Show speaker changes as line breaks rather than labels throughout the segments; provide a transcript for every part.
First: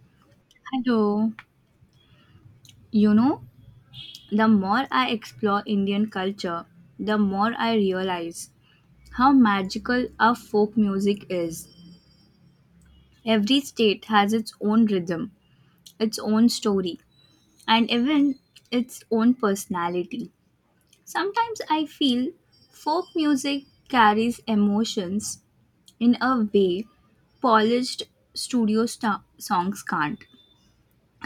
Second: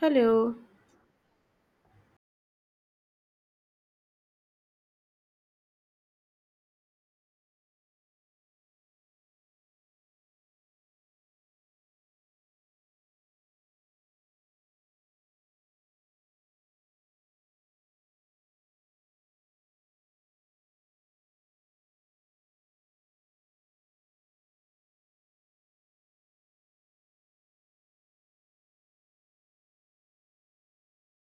Hello.
I do. You know, the more I explore Indian culture, the more I realize how magical our folk music is. Every state has its own rhythm, its own story, and even its own personality. Sometimes I feel folk music carries emotions in a way polished studio sta songs can't.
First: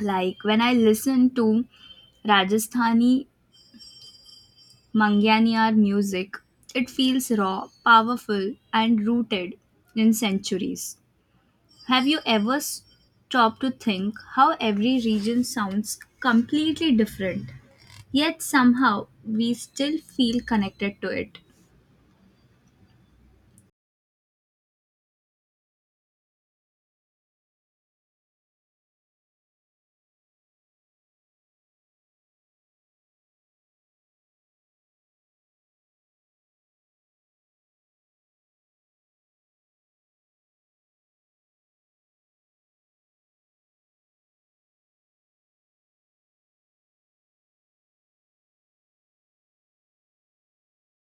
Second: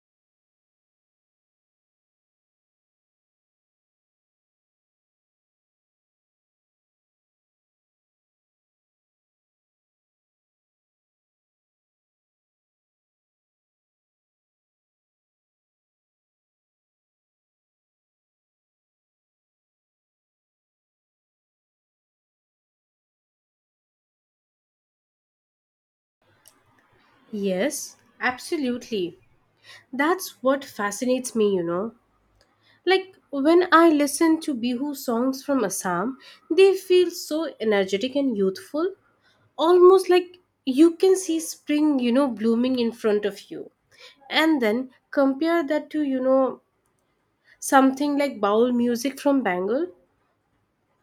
Like when I listen to Rajasthani Manganiyar music. It feels raw, powerful, and rooted in centuries. Have you ever stopped to think how every region sounds completely different, yet somehow we still feel connected to it?
Yes, absolutely. That's what fascinates me, you know. Like when I listen to Bihu songs from Assam, they feel so energetic and youthful, almost like you can see spring, you know, blooming in front of you. And then compare that to, you know, something like Baul music from Bengal.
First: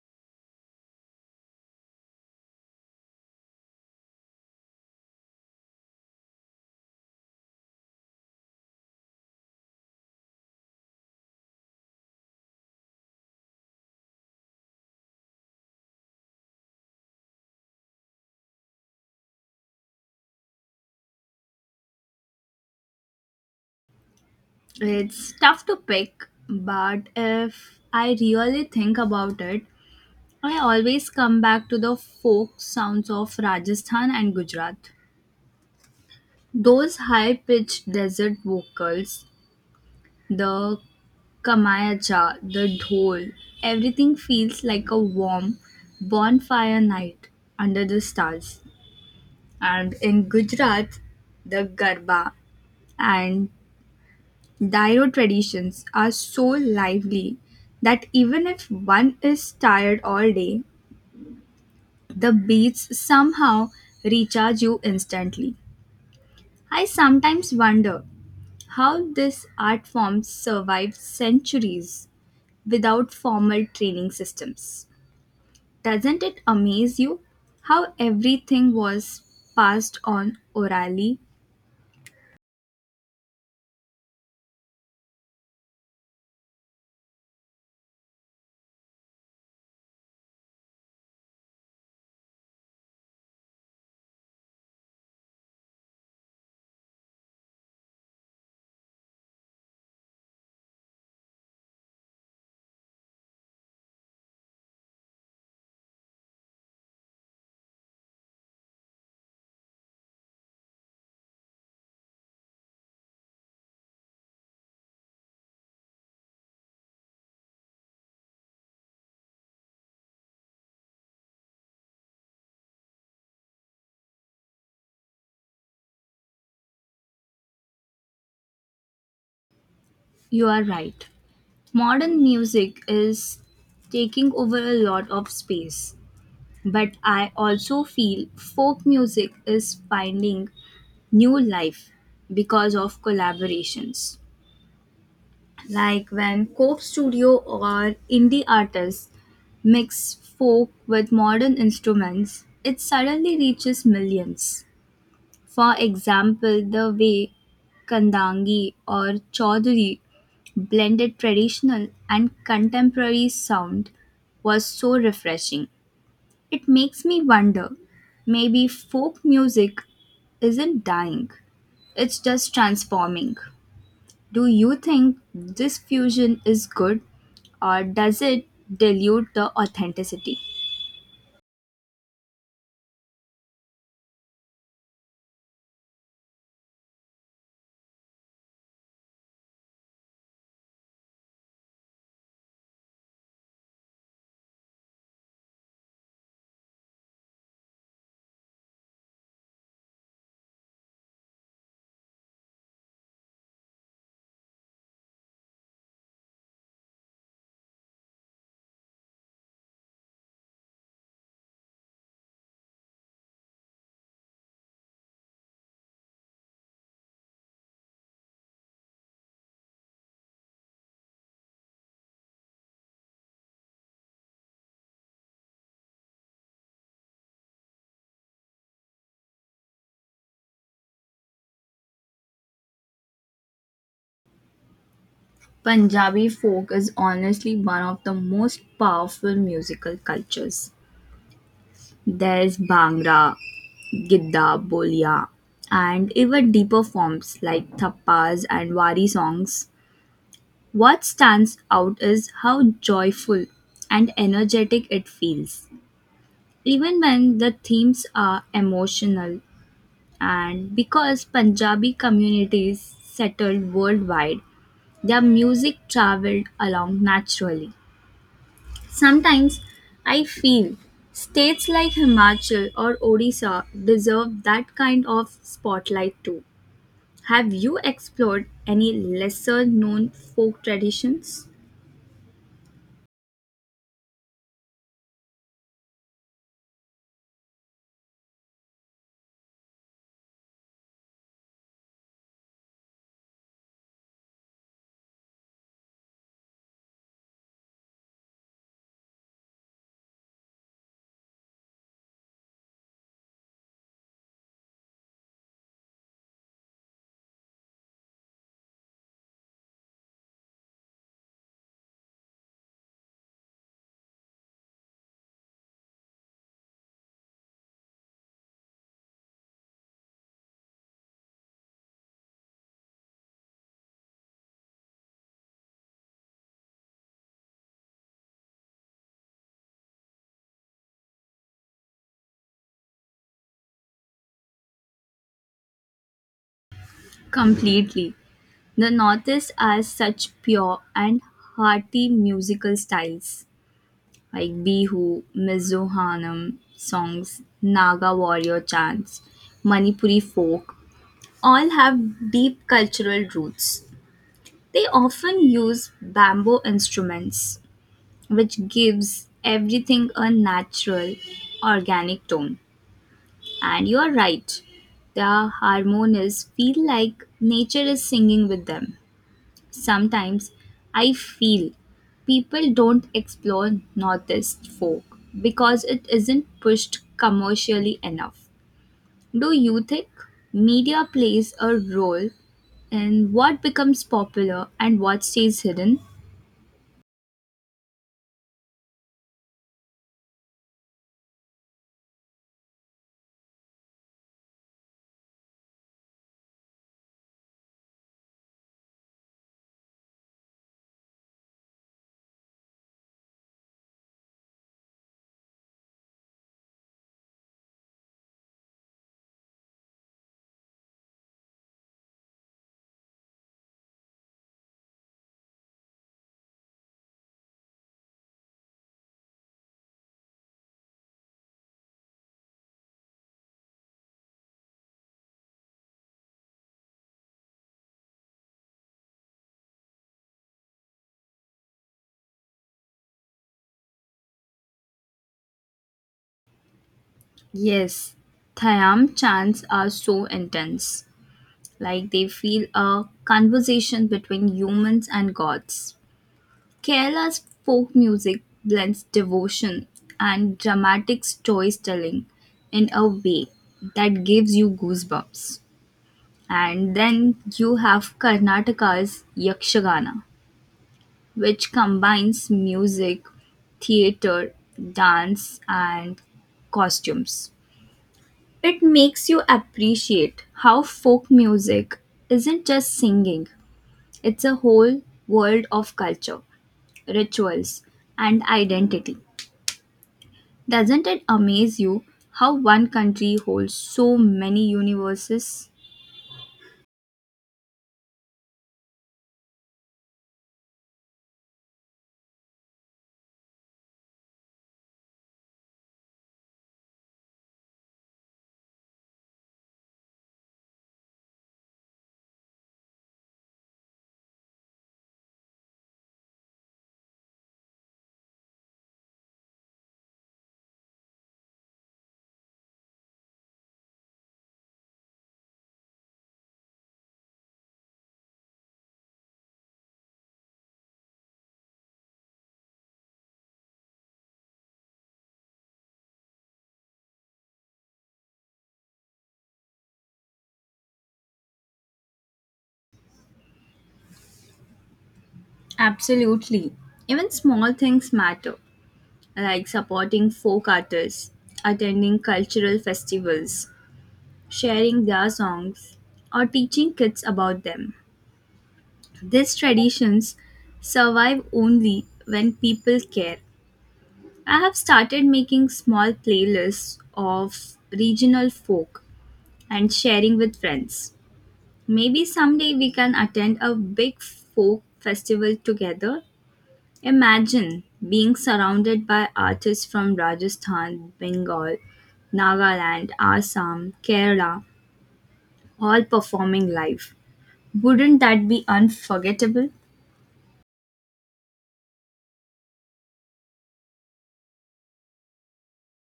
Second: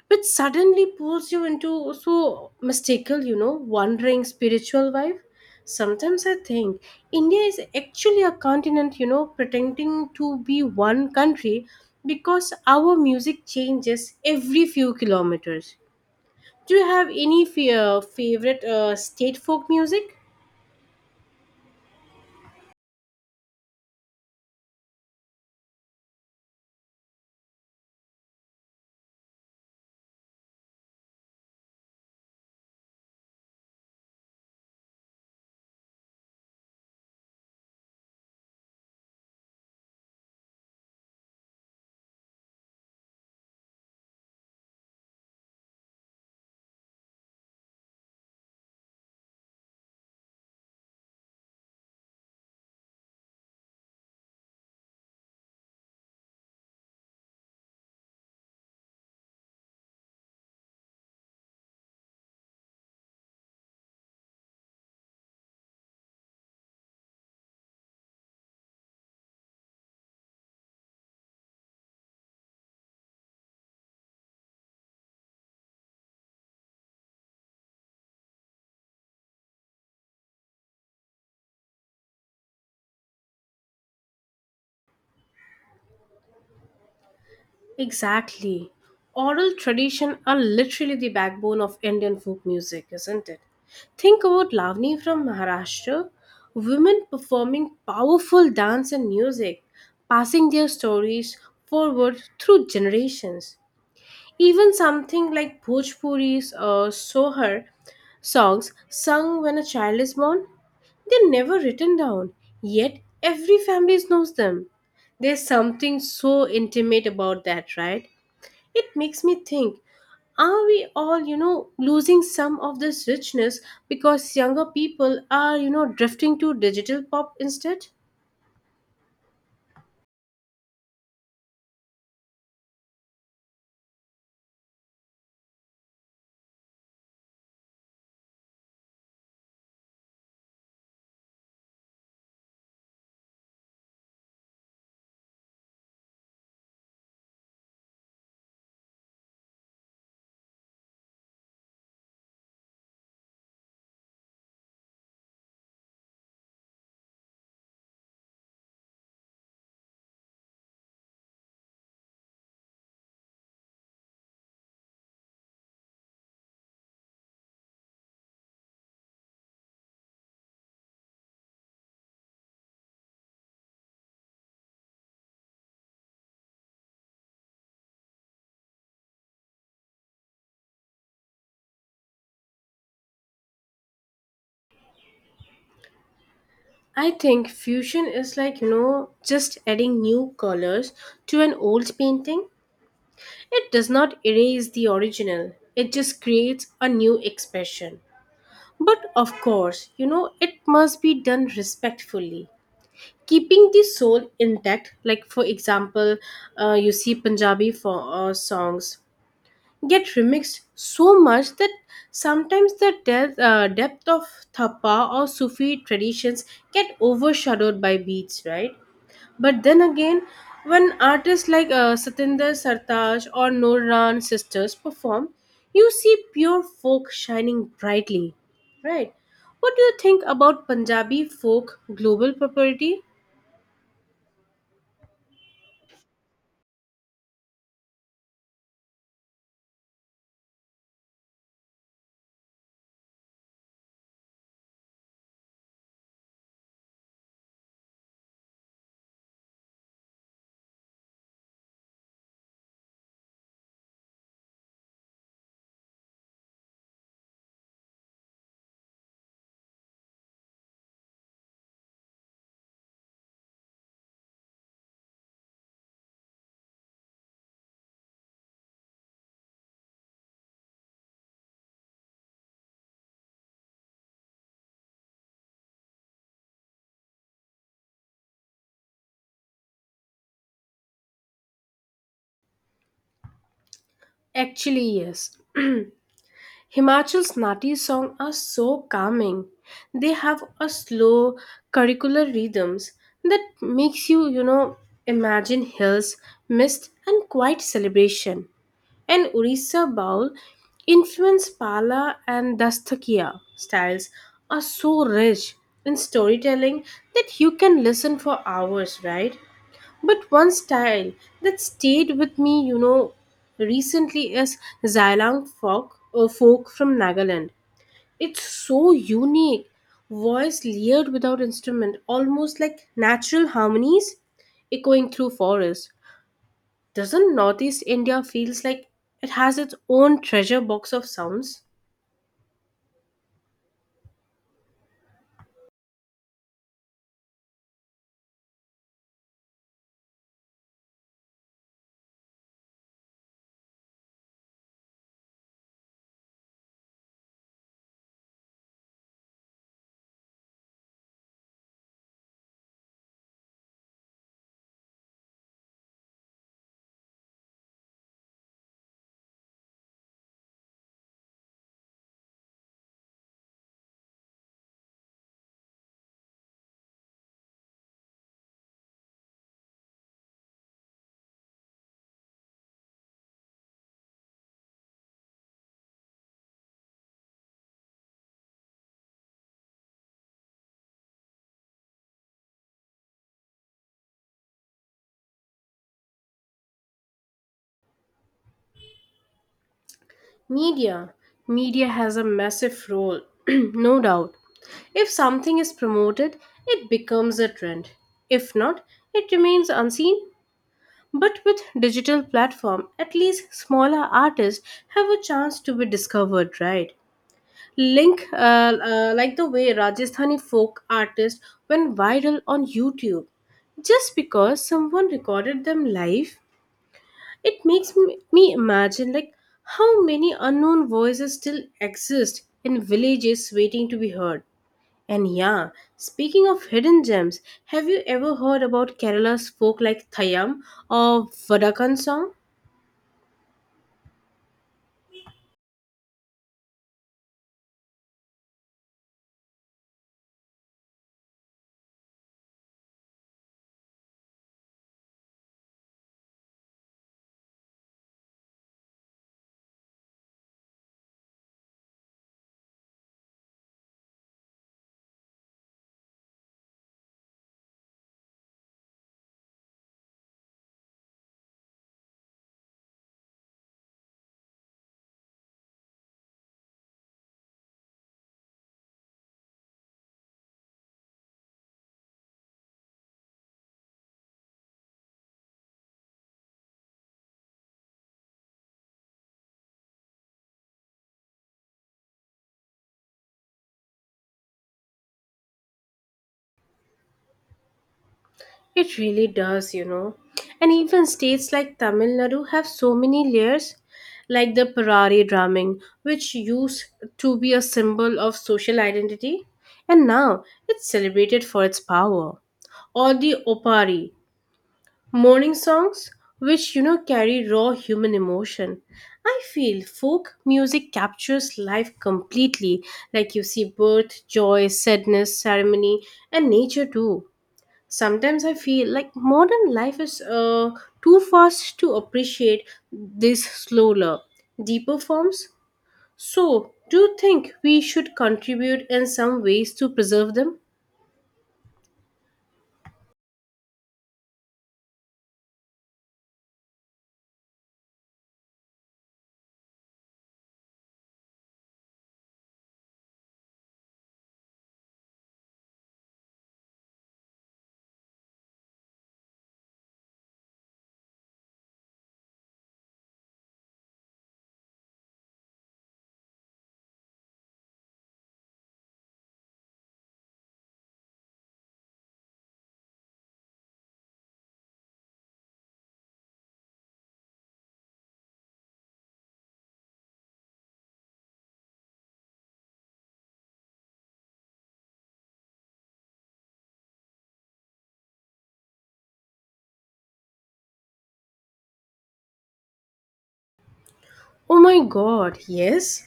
Which suddenly pulls you into so mystical, you know, wandering spiritual vibe. Sometimes I think India is actually a continent, you know, pretending to be one country because our music changes every few kilometers. Do you have any favorite state folk music?
It's tough to pick, but if I really think about it, I always come back to the folk sounds of Rajasthan and Gujarat. Those high pitched desert vocals, the Kamayacha, the dhol, everything feels like a warm bonfire night under the stars. And in Gujarat, the Garba and Dairo traditions are so lively that even if one is tired all day, the beats somehow recharge you instantly. I sometimes wonder how this art form survived centuries without formal training systems. Doesn't it amaze you how everything was passed on orally?
Exactly. Oral tradition are literally the backbone of Indian folk music, isn't it? Think about Lavani from Maharashtra, women performing powerful dance and music, passing their stories forward through generations. Even something like Bhojpuri's or Sohar songs sung when a child is born, they're never written down, yet every family knows them. There's something so intimate about that, right? It makes me think, are we all, you know, losing some of this richness because younger people are, you know, drifting to digital pop instead?
You are right. Modern music is taking over a lot of space, but I also feel folk music is finding new life because of collaborations. Like when Cope Studio or indie artists mix folk with modern instruments, it suddenly reaches millions. For example, the way Kandangi or Chaudhuri blended traditional and contemporary sound was so refreshing. It makes me wonder maybe folk music isn't dying, it's just transforming. Do you think this fusion is good or does it dilute the authenticity?
I think fusion is like, you know, just adding new colors to an old painting. It does not erase the original, it just creates a new expression. But of course, you know, it must be done respectfully. Keeping the soul intact, like for example, you see Punjabi for, songs get remixed so much that sometimes the depth, depth of thapa or Sufi traditions get overshadowed by beats, right? But then again, when artists like Satinder Sartaaj or Noran sisters perform, you see pure folk shining brightly, right? What do you think about Punjabi folk global popularity?
Punjabi folk is honestly one of the most powerful musical cultures. There's Bhangra, Gidda, Bolia, and even deeper forms like thappas and wari songs. What stands out is how joyful and energetic it feels, even when the themes are emotional. And because Punjabi communities settled worldwide, their music traveled along naturally. Sometimes I feel states like Himachal or Odisha deserve that kind of spotlight too. Have you explored any lesser known folk traditions?
Actually, yes. Himachal's Nati songs are so calming. They have a slow curricular rhythms that makes you, you know, imagine hills, mist and quiet celebration. And Orissa Baul influenced Pala and Dastakiya styles are so rich in storytelling that you can listen for hours, right? But one style that stayed with me, you know, recently is Xylang folk from Nagaland. It's so unique, voice layered without instrument, almost like natural harmonies echoing through forest. Doesn't Northeast India feels like it has its own treasure box of sounds?
Completely. The Northeast has such pure and hearty musical styles like Bihu, Mizo Hanam songs, Naga warrior chants, Manipuri folk, all have deep cultural roots. They often use bamboo instruments, which gives everything a natural, organic tone. And you are right, the harmonies feel like nature is singing with them. Sometimes I feel people don't explore Northeast folk because it isn't pushed commercially enough. Do you think media plays a role in what becomes popular and what stays hidden?
Media. Media has a massive role, no doubt. If something is promoted, it becomes a trend. If not, it remains unseen. But with digital platform, at least smaller artists have a chance to be discovered, right? Link like the way Rajasthani folk artists went viral on YouTube just because someone recorded them live. It makes me imagine like how many unknown voices still exist in villages waiting to be heard. And yeah, speaking of hidden gems, have you ever heard about Kerala's folk like Thayam or Vadakan song?
Yes, Thayam chants are so intense, like they feel a conversation between humans and gods. Kerala's folk music blends devotion and dramatic storytelling in a way that gives you goosebumps. And then you have Karnataka's Yakshagana, which combines music, theater, dance, and costumes. It makes you appreciate how folk music isn't just singing, it's a whole world of culture, rituals, and identity. Doesn't it amaze you how one country holds so many universes?
It really does, you know. And even states like Tamil Nadu have so many layers, like the Parari drumming, which used to be a symbol of social identity, and now it's celebrated for its power. Or the Opari, mourning songs, which you know carry raw human emotion. I feel folk music captures life completely, like you see birth, joy, sadness, ceremony, and nature too. Sometimes I feel like modern life is too fast to appreciate these slower deeper forms. So do you think we should contribute in some ways to preserve them?
Absolutely. Even small things matter, like supporting folk artists, attending cultural festivals, sharing their songs, or teaching kids about them. These traditions survive only when people care. I have started making small playlists of regional folk and sharing with friends. Maybe someday we can attend a big folk festival together. Imagine being surrounded by artists from Rajasthan, Bengal, Nagaland, Assam, Kerala, all performing live. Wouldn't that be unforgettable?
Oh my god, yes,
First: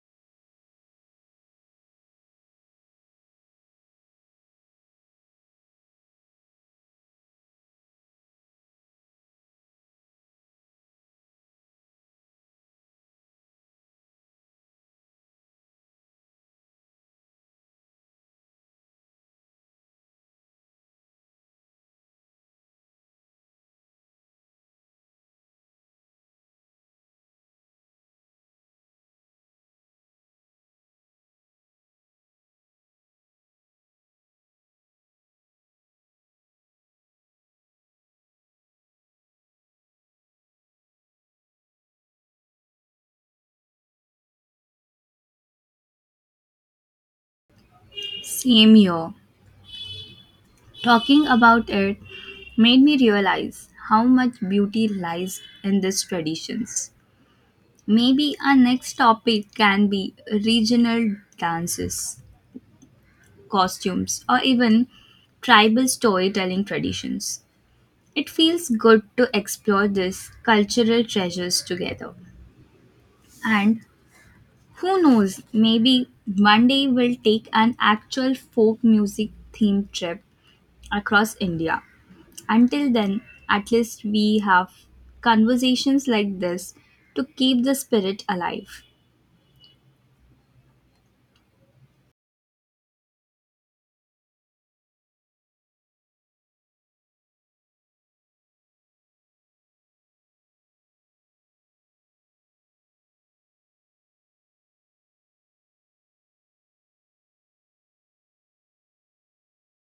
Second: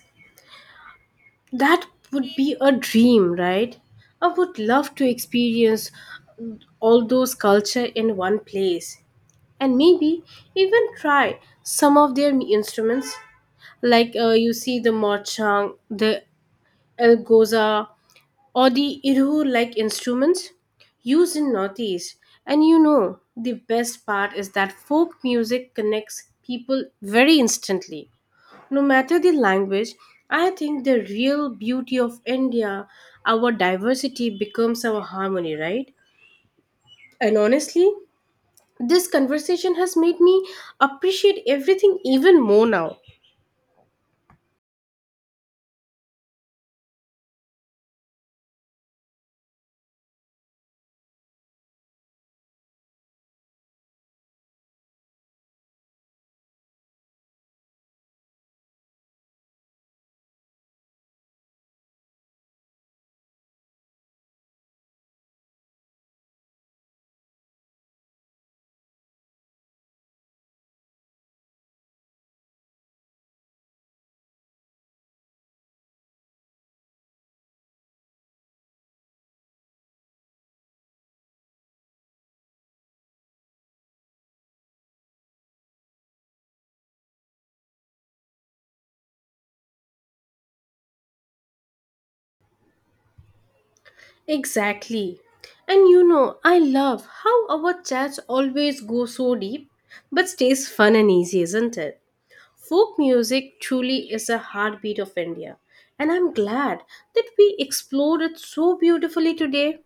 that would be a dream, right? I would love to experience all those culture in one place, and maybe even try some of their instruments, like you see the mochang, the elgoza, or the irhu like instruments used in northeast. And you know the best part is that folk music connects people very instantly, no matter the language. I think the real beauty of India, our diversity becomes our harmony, right? And honestly, this conversation has made me appreciate everything even more now.
Same here. Talking about it made me realize how much beauty lies in these traditions. Maybe our next topic can be regional dances, costumes, or even tribal storytelling traditions. It feels good to explore these cultural treasures together. And who knows, maybe one day we'll take an actual folk music themed trip across India. Until then, at least we have conversations like this to keep the spirit alive.
Exactly. And you know, I love how our chats always go so deep but stays fun and easy, isn't it? Folk music truly is a heartbeat of India, and I'm glad that we explored it so beautifully today.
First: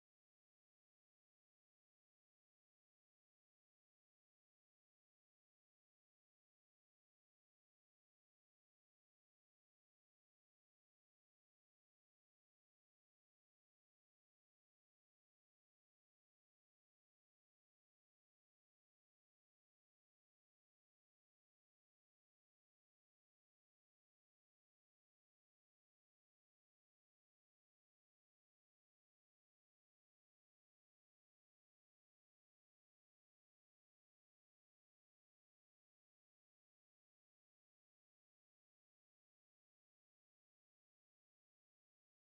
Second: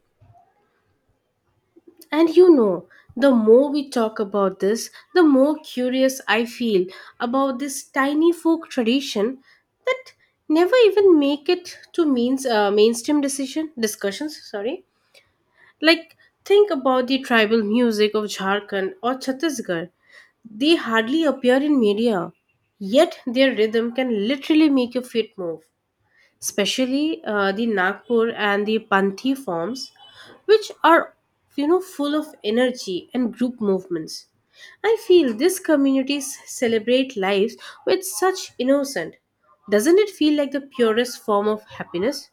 And you know, the more we talk about this, the more curious I feel about this tiny folk tradition that never even make it to means mainstream decision discussions, sorry. Like, think about the tribal music of Jharkhand or Chhattisgarh. They hardly appear in media, yet their rhythm can literally make your feet move, especially the Nagpur and the Panthi forms, which are, you know, full of energy and group movements. I feel these communities celebrate lives with such innocent. Doesn't it feel like the purest form of happiness?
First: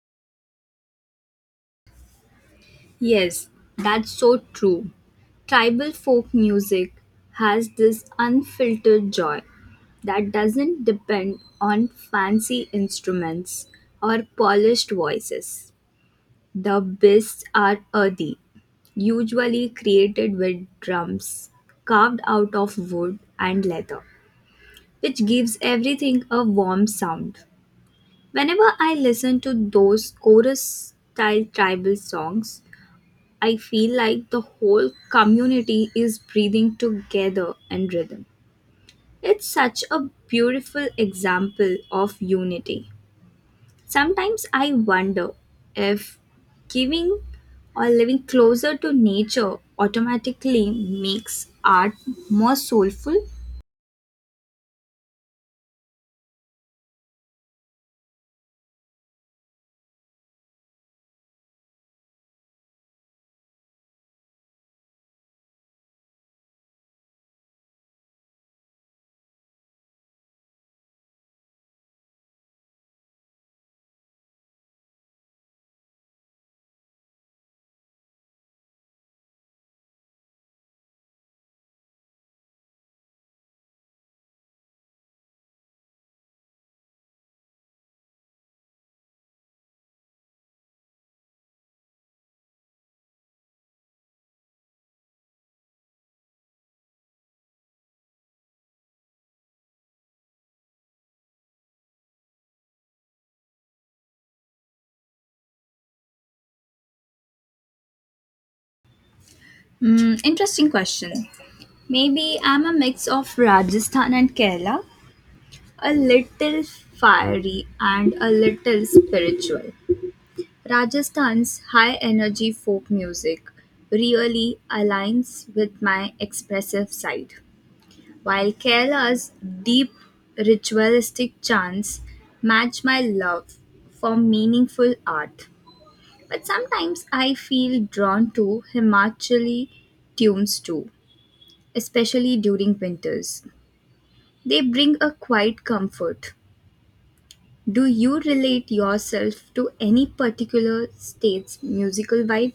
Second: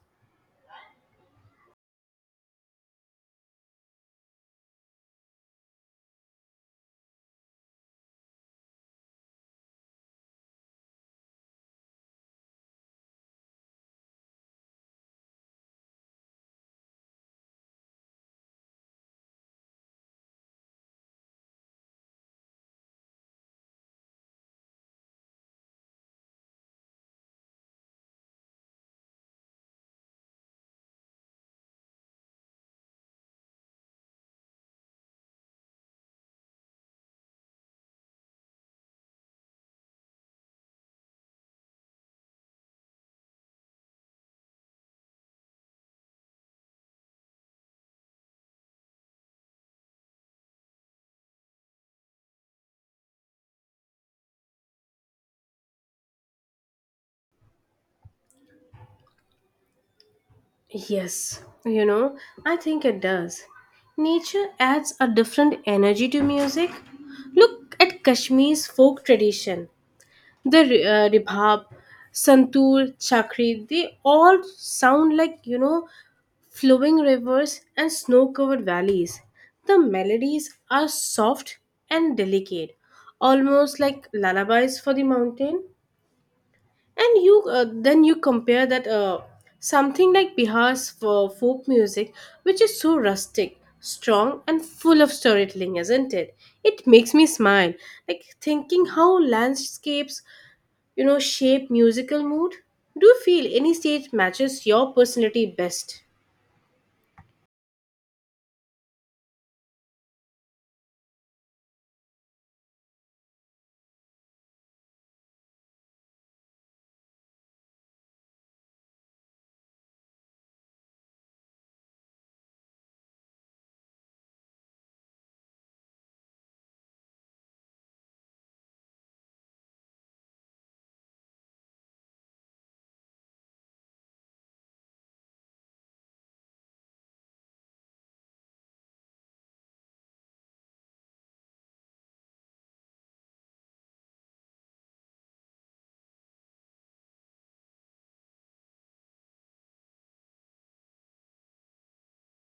Yes, that's so true. Tribal folk music has this unfiltered joy that doesn't depend on fancy instruments or polished voices. The beats are earthy, usually created with drums carved out of wood and leather, which gives everything a warm sound. Whenever I listen to those chorus style tribal songs, I feel like the whole community is breathing together in rhythm. It's such a beautiful example of unity. Sometimes I wonder if giving or living closer to nature automatically makes art more soulful.
Yes, you know, I think it does. Nature adds a different energy to music. Look at Kashmir's folk tradition. The ribhab, santoor, chakri, they all sound like, you know, flowing rivers and snow-covered valleys. The melodies are soft and delicate, almost like lullabies for the mountain. And you then you compare that something like Bihar's for folk music, which is so rustic, strong and full of storytelling, isn't it? It makes me smile, like thinking how landscapes, you know, shape musical mood. Do you feel any stage matches your personality best?
Mm, interesting question. Maybe I'm a mix of Rajasthan and Kerala. A little fiery and a little spiritual, Rajasthan's high energy folk music really aligns with my expressive side, while Kerala's deep ritualistic chants match my love for meaningful art. But sometimes I feel drawn to Himachali tunes too, especially during winters. They bring a quiet comfort. Do you relate yourself to any particular state's musical vibe?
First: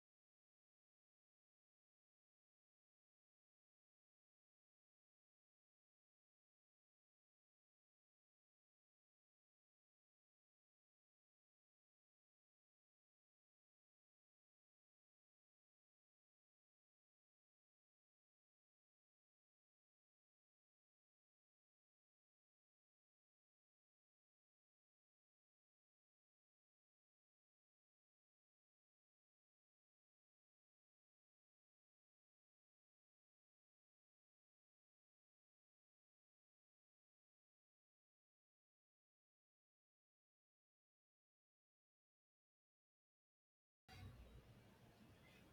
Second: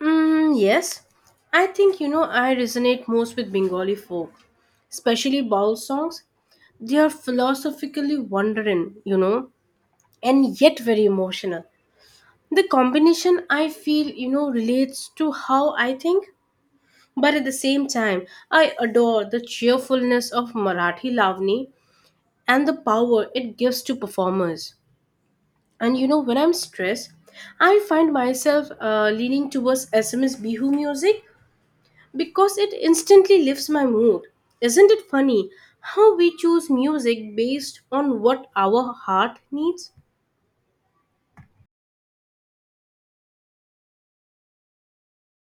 Mm, yes. I think, you know, I resonate most with Bengali folk, especially baul songs. They are philosophically wondering, you know, and yet very emotional. The combination I feel, you know, relates to how I think, but at the same time, I adore the cheerfulness of Marathi Lavani and the power it gives to performers. And you know, when I'm stressed, I find myself leaning towards SMS Bihu music because it instantly lifts my mood. Isn't it funny how we choose music based on what our heart needs?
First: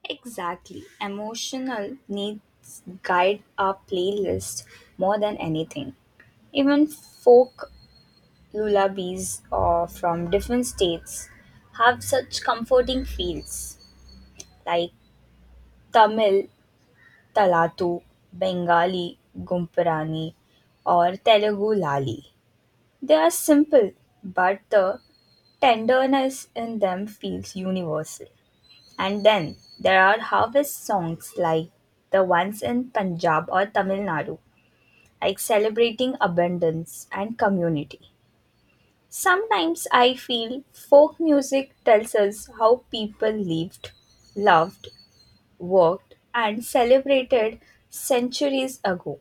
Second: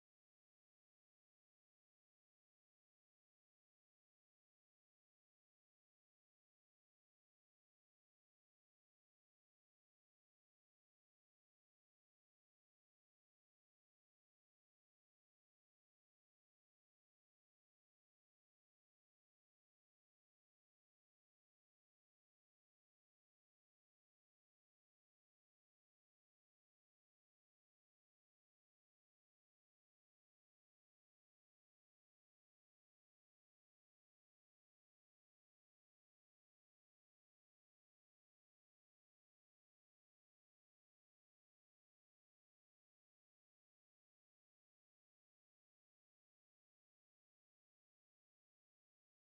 Exactly. Emotional needs guide our playlist more than anything. Even folk lullabies or from different states have such comforting feels like Tamil Talatu, Bengali Gumpurani, or Telugu Lali. They are simple, but the Tenderness in them feels universal. And then there are harvest songs like the ones in Punjab or Tamil Nadu, like celebrating abundance and community. Sometimes I feel folk music tells us how people lived, loved, worked, and celebrated centuries ago.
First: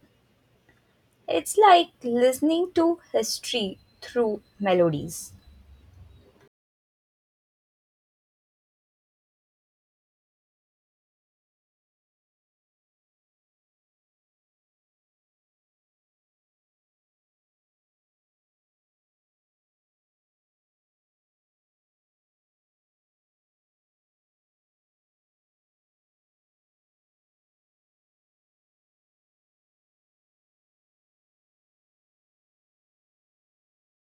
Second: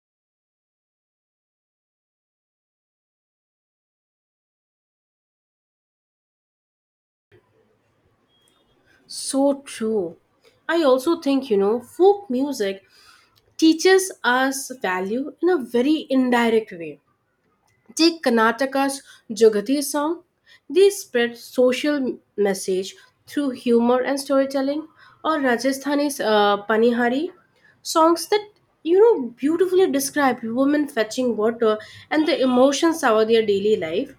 It's like listening to history through melodies.
So true. I also think, you know, folk music teaches us value in a very indirect way. Take Karnataka's Jogati song. They spread social message through humor and storytelling. Or Rajasthani's Panihari. Songs that, you know, beautifully describe women fetching water and the emotions of their daily life.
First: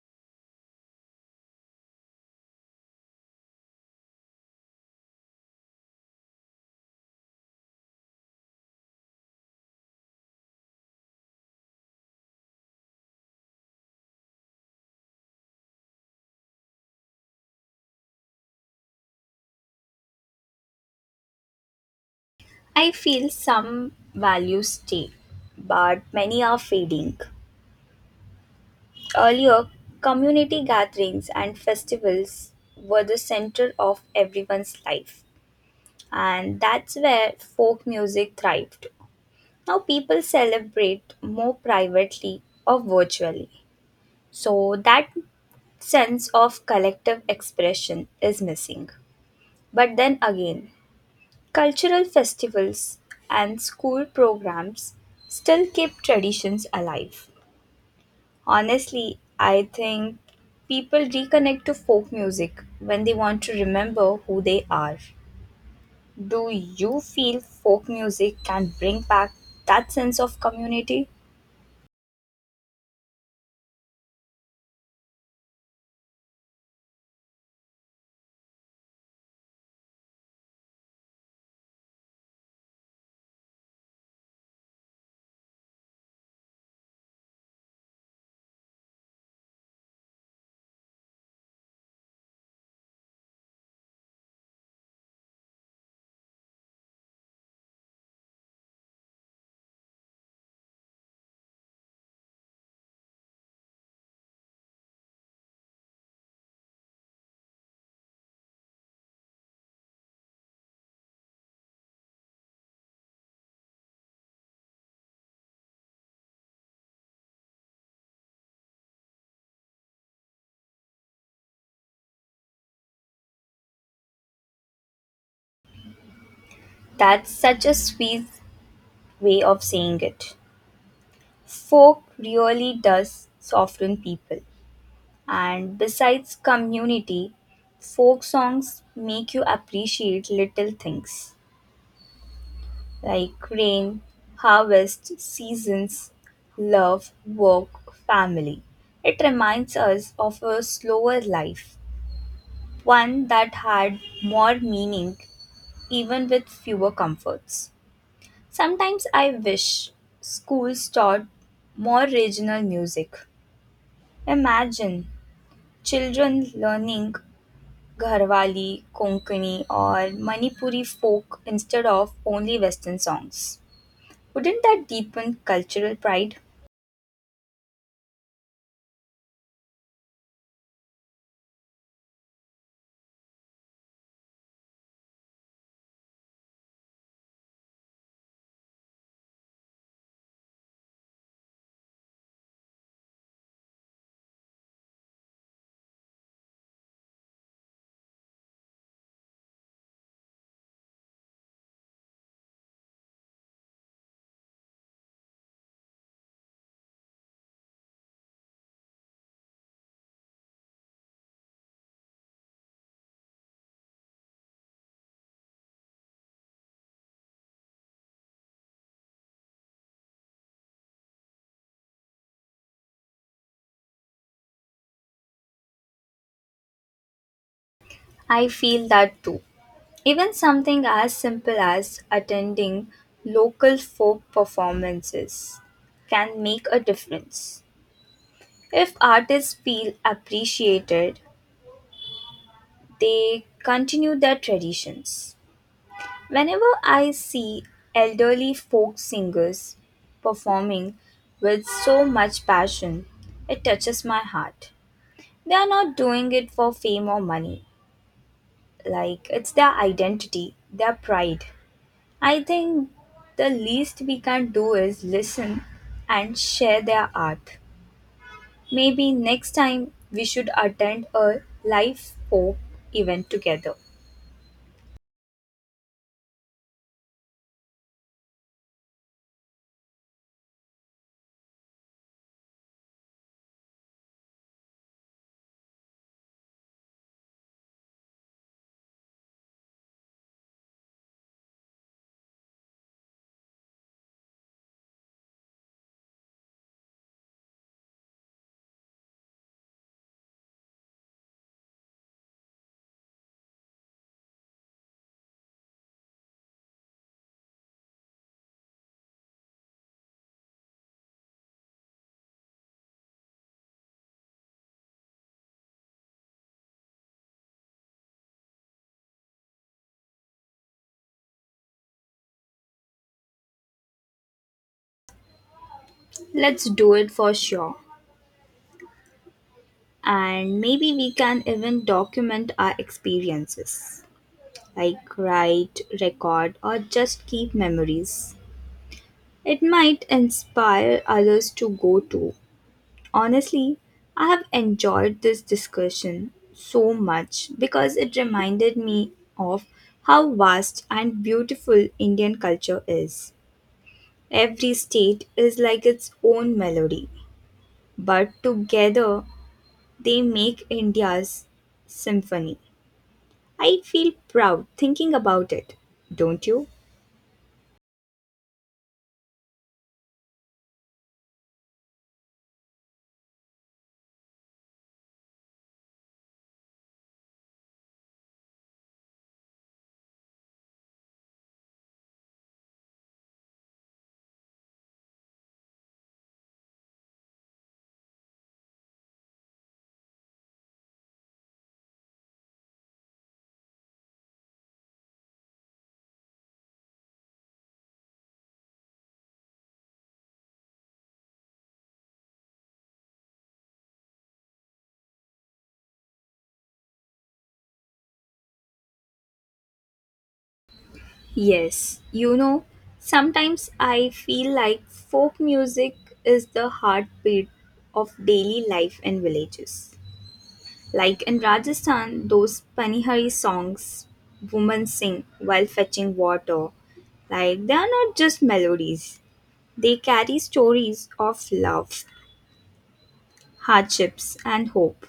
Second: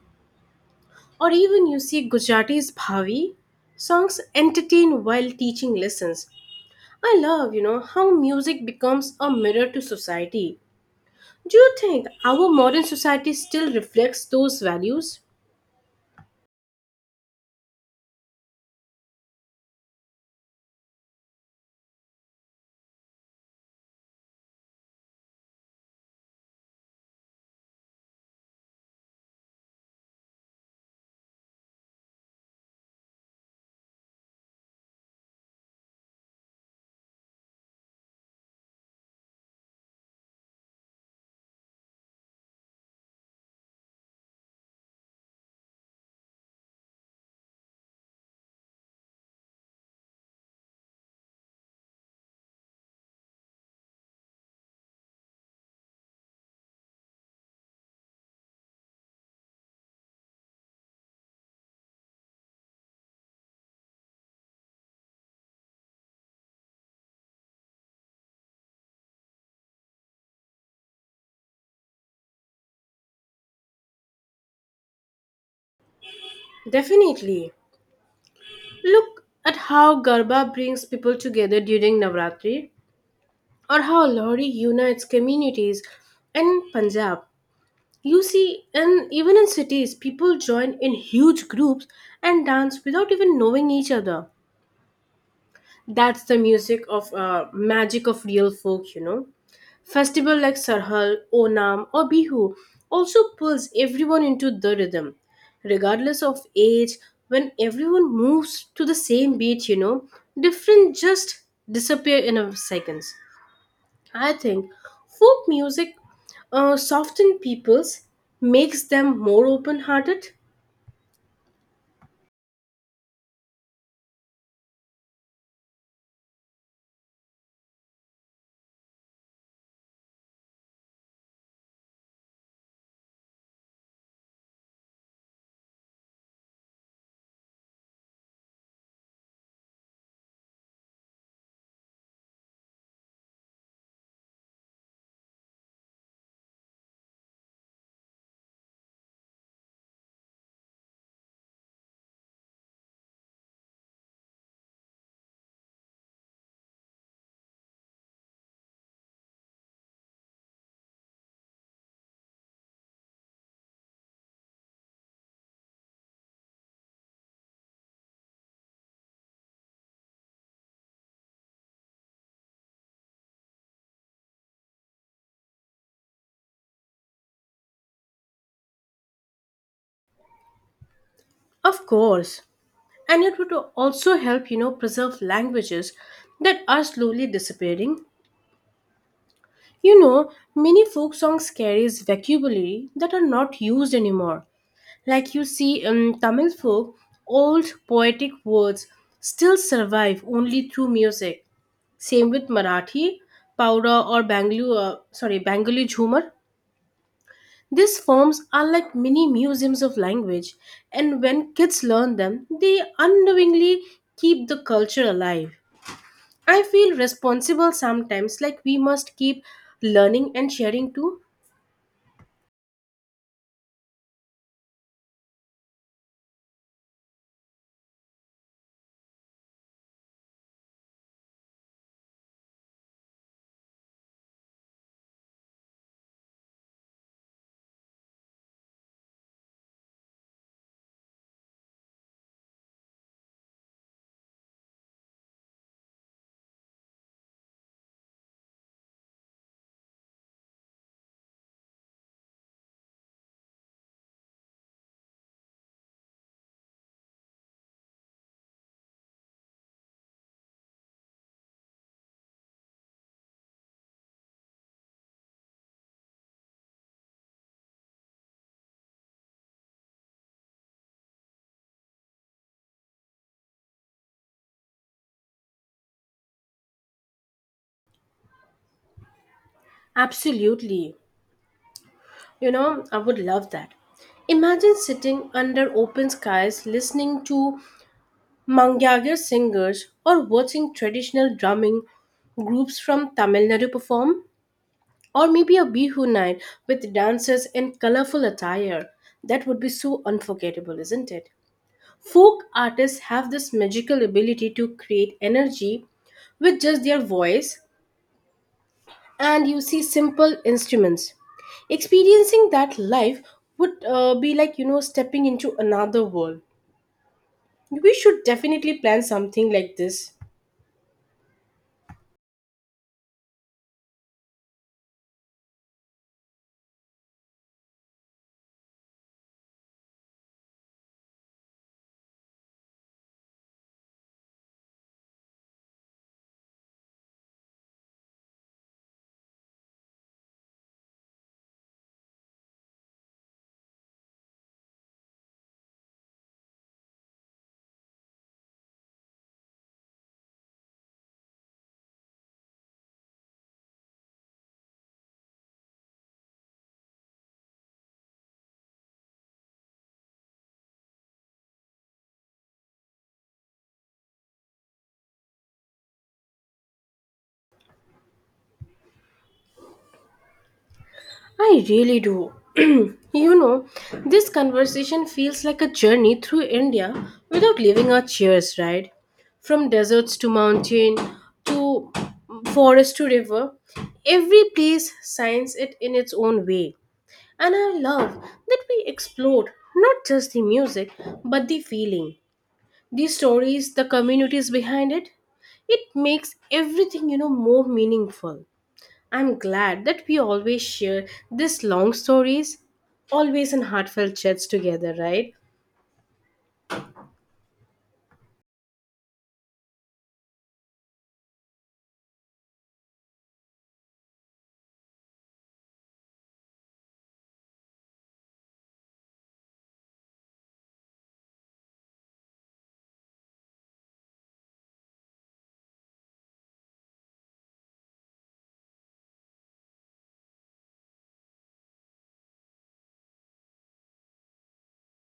Or even you see Gujarati's Bhavi. Songs entertain while teaching lessons. I love, you know, how music becomes a mirror to society. Do you think our modern society still reflects those values?
I feel some values stay, but many are fading. Earlier, community gatherings and festivals were the center of everyone's life, and that's where folk music thrived. Now, people celebrate more privately or virtually, so that sense of collective expression is missing. But then again, cultural festivals and school programs still keep traditions alive. Honestly, I think people reconnect to folk music when they want to remember who they are. Do you feel folk music can bring back that sense of community?
Definitely. Look at how Garba brings people together during Navratri, or how Lohri unites communities in Punjab. You see, and even in cities, people join in huge groups and dance without even knowing each other. That's the music of magic of real folk, you know. Festival like Sarhal, Onam, or Bihu also pulls everyone into the rhythm, regardless of age. When everyone moves to the same beat, you know, different just disappear in a seconds. I think folk music softens people's, makes them more open-hearted.
That's such a sweet way of saying it. Folk really does soften people. And besides community, folk songs make you appreciate little things like rain, harvest, seasons, love, work, family. It reminds us of a slower life, one that had more meaning even with fewer comforts. Sometimes I wish schools taught more regional music. Imagine children learning Gharwali, Konkani, or Manipuri folk instead of only Western songs. Wouldn't that deepen cultural pride?
Of course, and it would also help, you know, preserve languages that are slowly disappearing. You know, many folk songs carries vocabulary that are not used anymore. Like you see in Tamil folk, old poetic words still survive only through music. Same with Marathi, Powder or sorry, Bengali Jhumar. These forms are like mini museums of language, and when kids learn them, they unknowingly keep the culture alive. I feel responsible sometimes, like we must keep learning and sharing too.
I feel that too. Even something as simple as attending local folk performances can make a difference. If artists feel appreciated, they continue their traditions. Whenever I see elderly folk singers performing with so much passion, it touches my heart. They are not doing it for fame or money, like it's their identity, their pride. I think the least we can do is listen and share their art. Maybe next time we should attend a live folk event together.
Absolutely. You know, I would love that. Imagine sitting under open skies listening to Mangyagar singers or watching traditional drumming groups from Tamil Nadu perform, or maybe a Bihu night with dancers in colorful attire. That would be so unforgettable, isn't it? Folk artists have this magical ability to create energy with just their voice and you see simple instruments. Experiencing that life would be like, you know, stepping into another world. We should definitely plan something like this.
Let's do it for sure. And maybe we can even document our experiences, like write, record, or just keep memories. It might inspire others to go too. Honestly, I have enjoyed this discussion so much because it reminded me of how vast and beautiful Indian culture is. Every state is like its own melody, but together they make India's symphony. I feel proud thinking about it, don't you?
I really do. You know, this conversation feels like a journey through India without leaving our chairs, right? From deserts to mountain to forest to river, every place signs it in its own way. And I love that we explored not just the music, but the feeling, the stories, the communities behind it. It makes everything, you know, more meaningful. I'm glad that we always share these long stories, always in heartfelt chats together, right?
Yes, you know, sometimes I feel like folk music is the heartbeat of daily life in villages. Like in Rajasthan, those Panihari songs women sing while fetching water, like they are not just melodies, they carry stories of love, hardships, and hope.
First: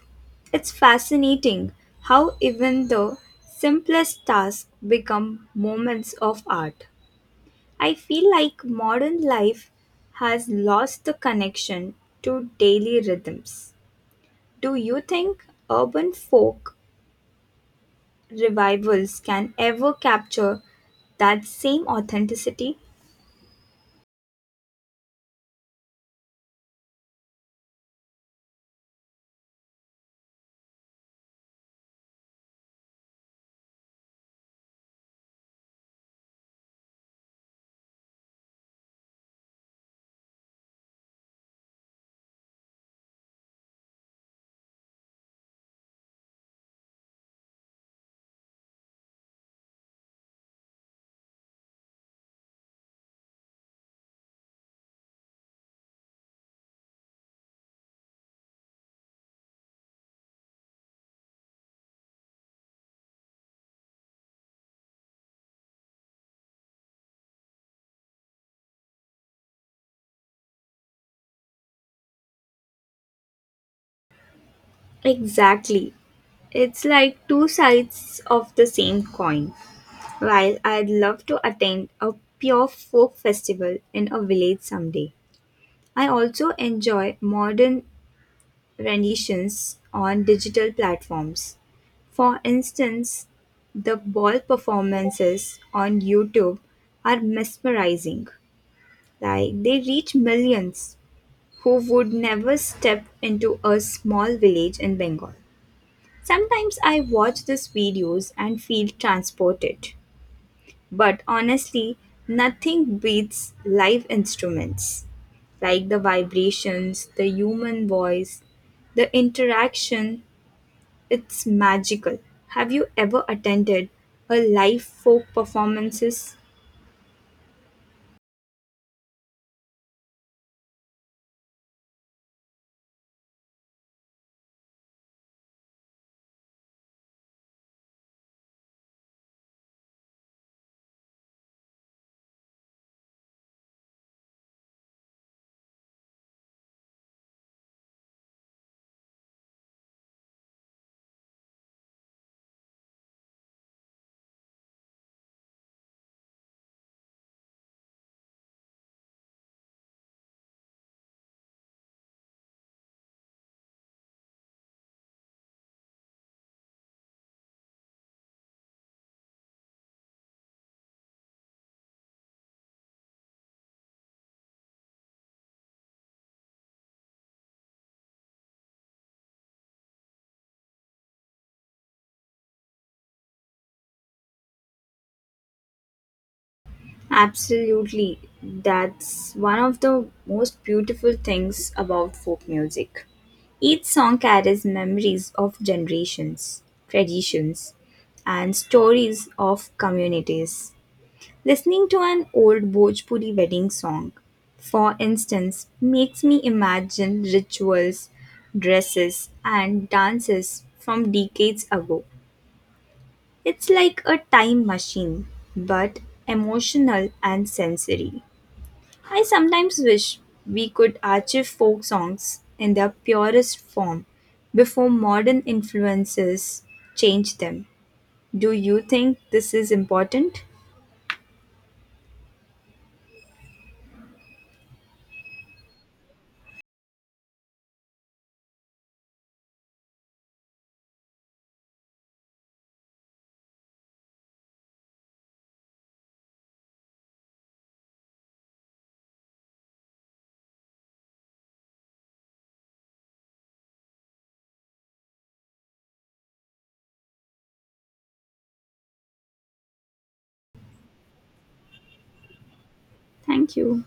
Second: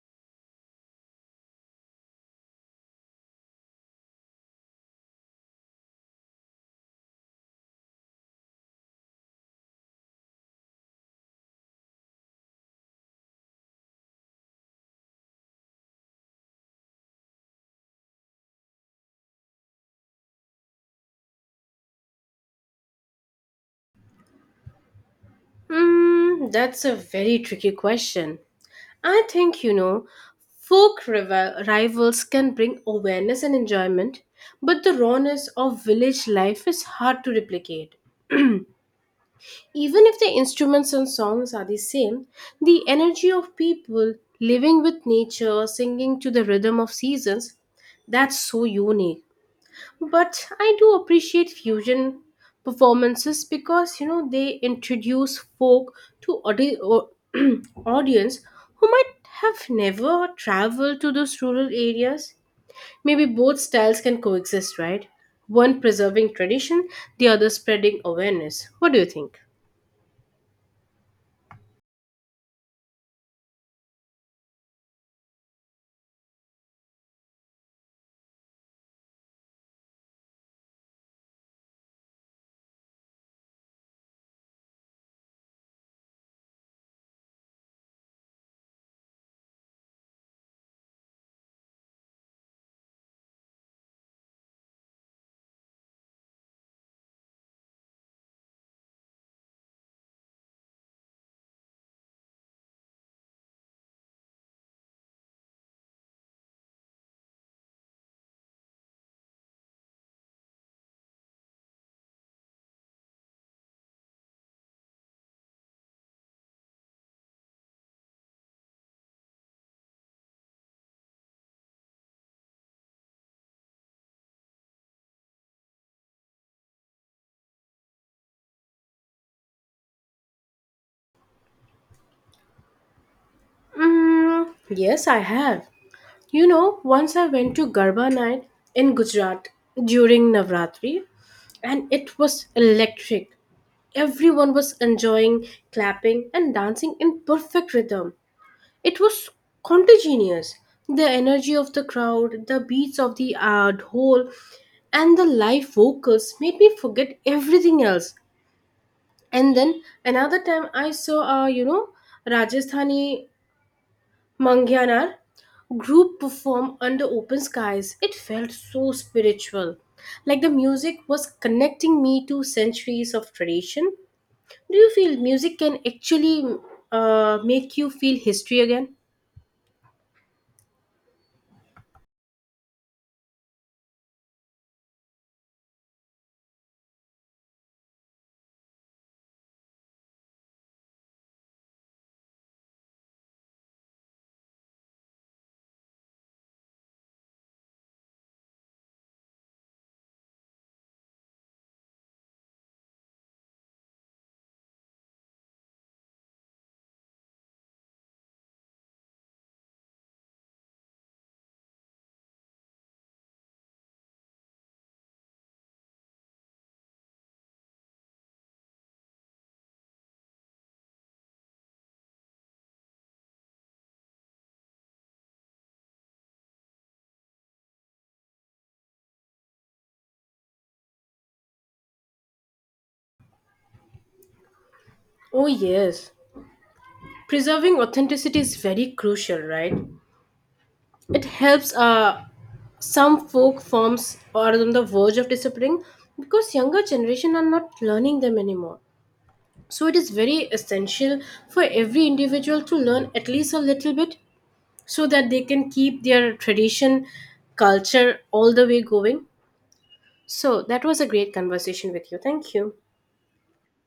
It's fascinating how even the simplest tasks become moments of art. I feel like modern life has lost the connection to daily rhythms. Do you think urban folk revivals can ever capture that same authenticity?
Hmm, that's a very tricky question. I think, you know, folk rivals can bring awareness and enjoyment, but the rawness of village life is hard to replicate. Even if the instruments and songs are the same, the energy of people living with nature, singing to the rhythm of seasons, that's so unique. But I do appreciate fusion performances because you know they introduce folk to audience who might have never traveled to those rural areas. Maybe both styles can coexist, right? One preserving tradition, the other spreading awareness. What do you think?
Exactly. It's like two sides of the same coin. While I'd love to attend a pure folk festival in a village someday, I also enjoy modern renditions on digital platforms. For instance, the ball performances on YouTube are mesmerizing. Like they reach millions who would never step into a small village in Bengal. Sometimes I watch these videos and feel transported, but honestly, nothing beats live instruments like the vibrations, the human voice, the interaction. It's magical. Have you ever attended a live folk performances?
Mm, yes, I have. You know, once I went to Garba night in Gujarat during Navratri, and it was electric. Everyone was enjoying, clapping, and dancing in perfect rhythm. It was contagious. The energy of the crowd, the beats of the dhol, and the live vocals made me forget everything else. And then another time I saw, you know, Rajasthani Mangyanar group performed under open skies. It felt so spiritual. Like the music was connecting me to centuries of tradition. Do you feel music can actually make you feel history again?
Absolutely. That's one of the most beautiful things about folk music. Each song carries memories of generations, traditions, and stories of communities. Listening to an old Bhojpuri wedding song, for instance, makes me imagine rituals, dresses, and dances from decades ago. It's like a time machine, but emotional and sensory. I sometimes wish we could achieve folk songs in their purest form before modern influences change them. Do you think this is important?
Oh, yes. Preserving authenticity is very crucial, right? It helps some folk forms are on the verge of disappearing because younger generation are not learning them anymore. So it is very essential for every individual to learn at least a little bit so that they can keep their tradition, culture all the way going. So that was a great conversation with you. Thank you.
Thank you.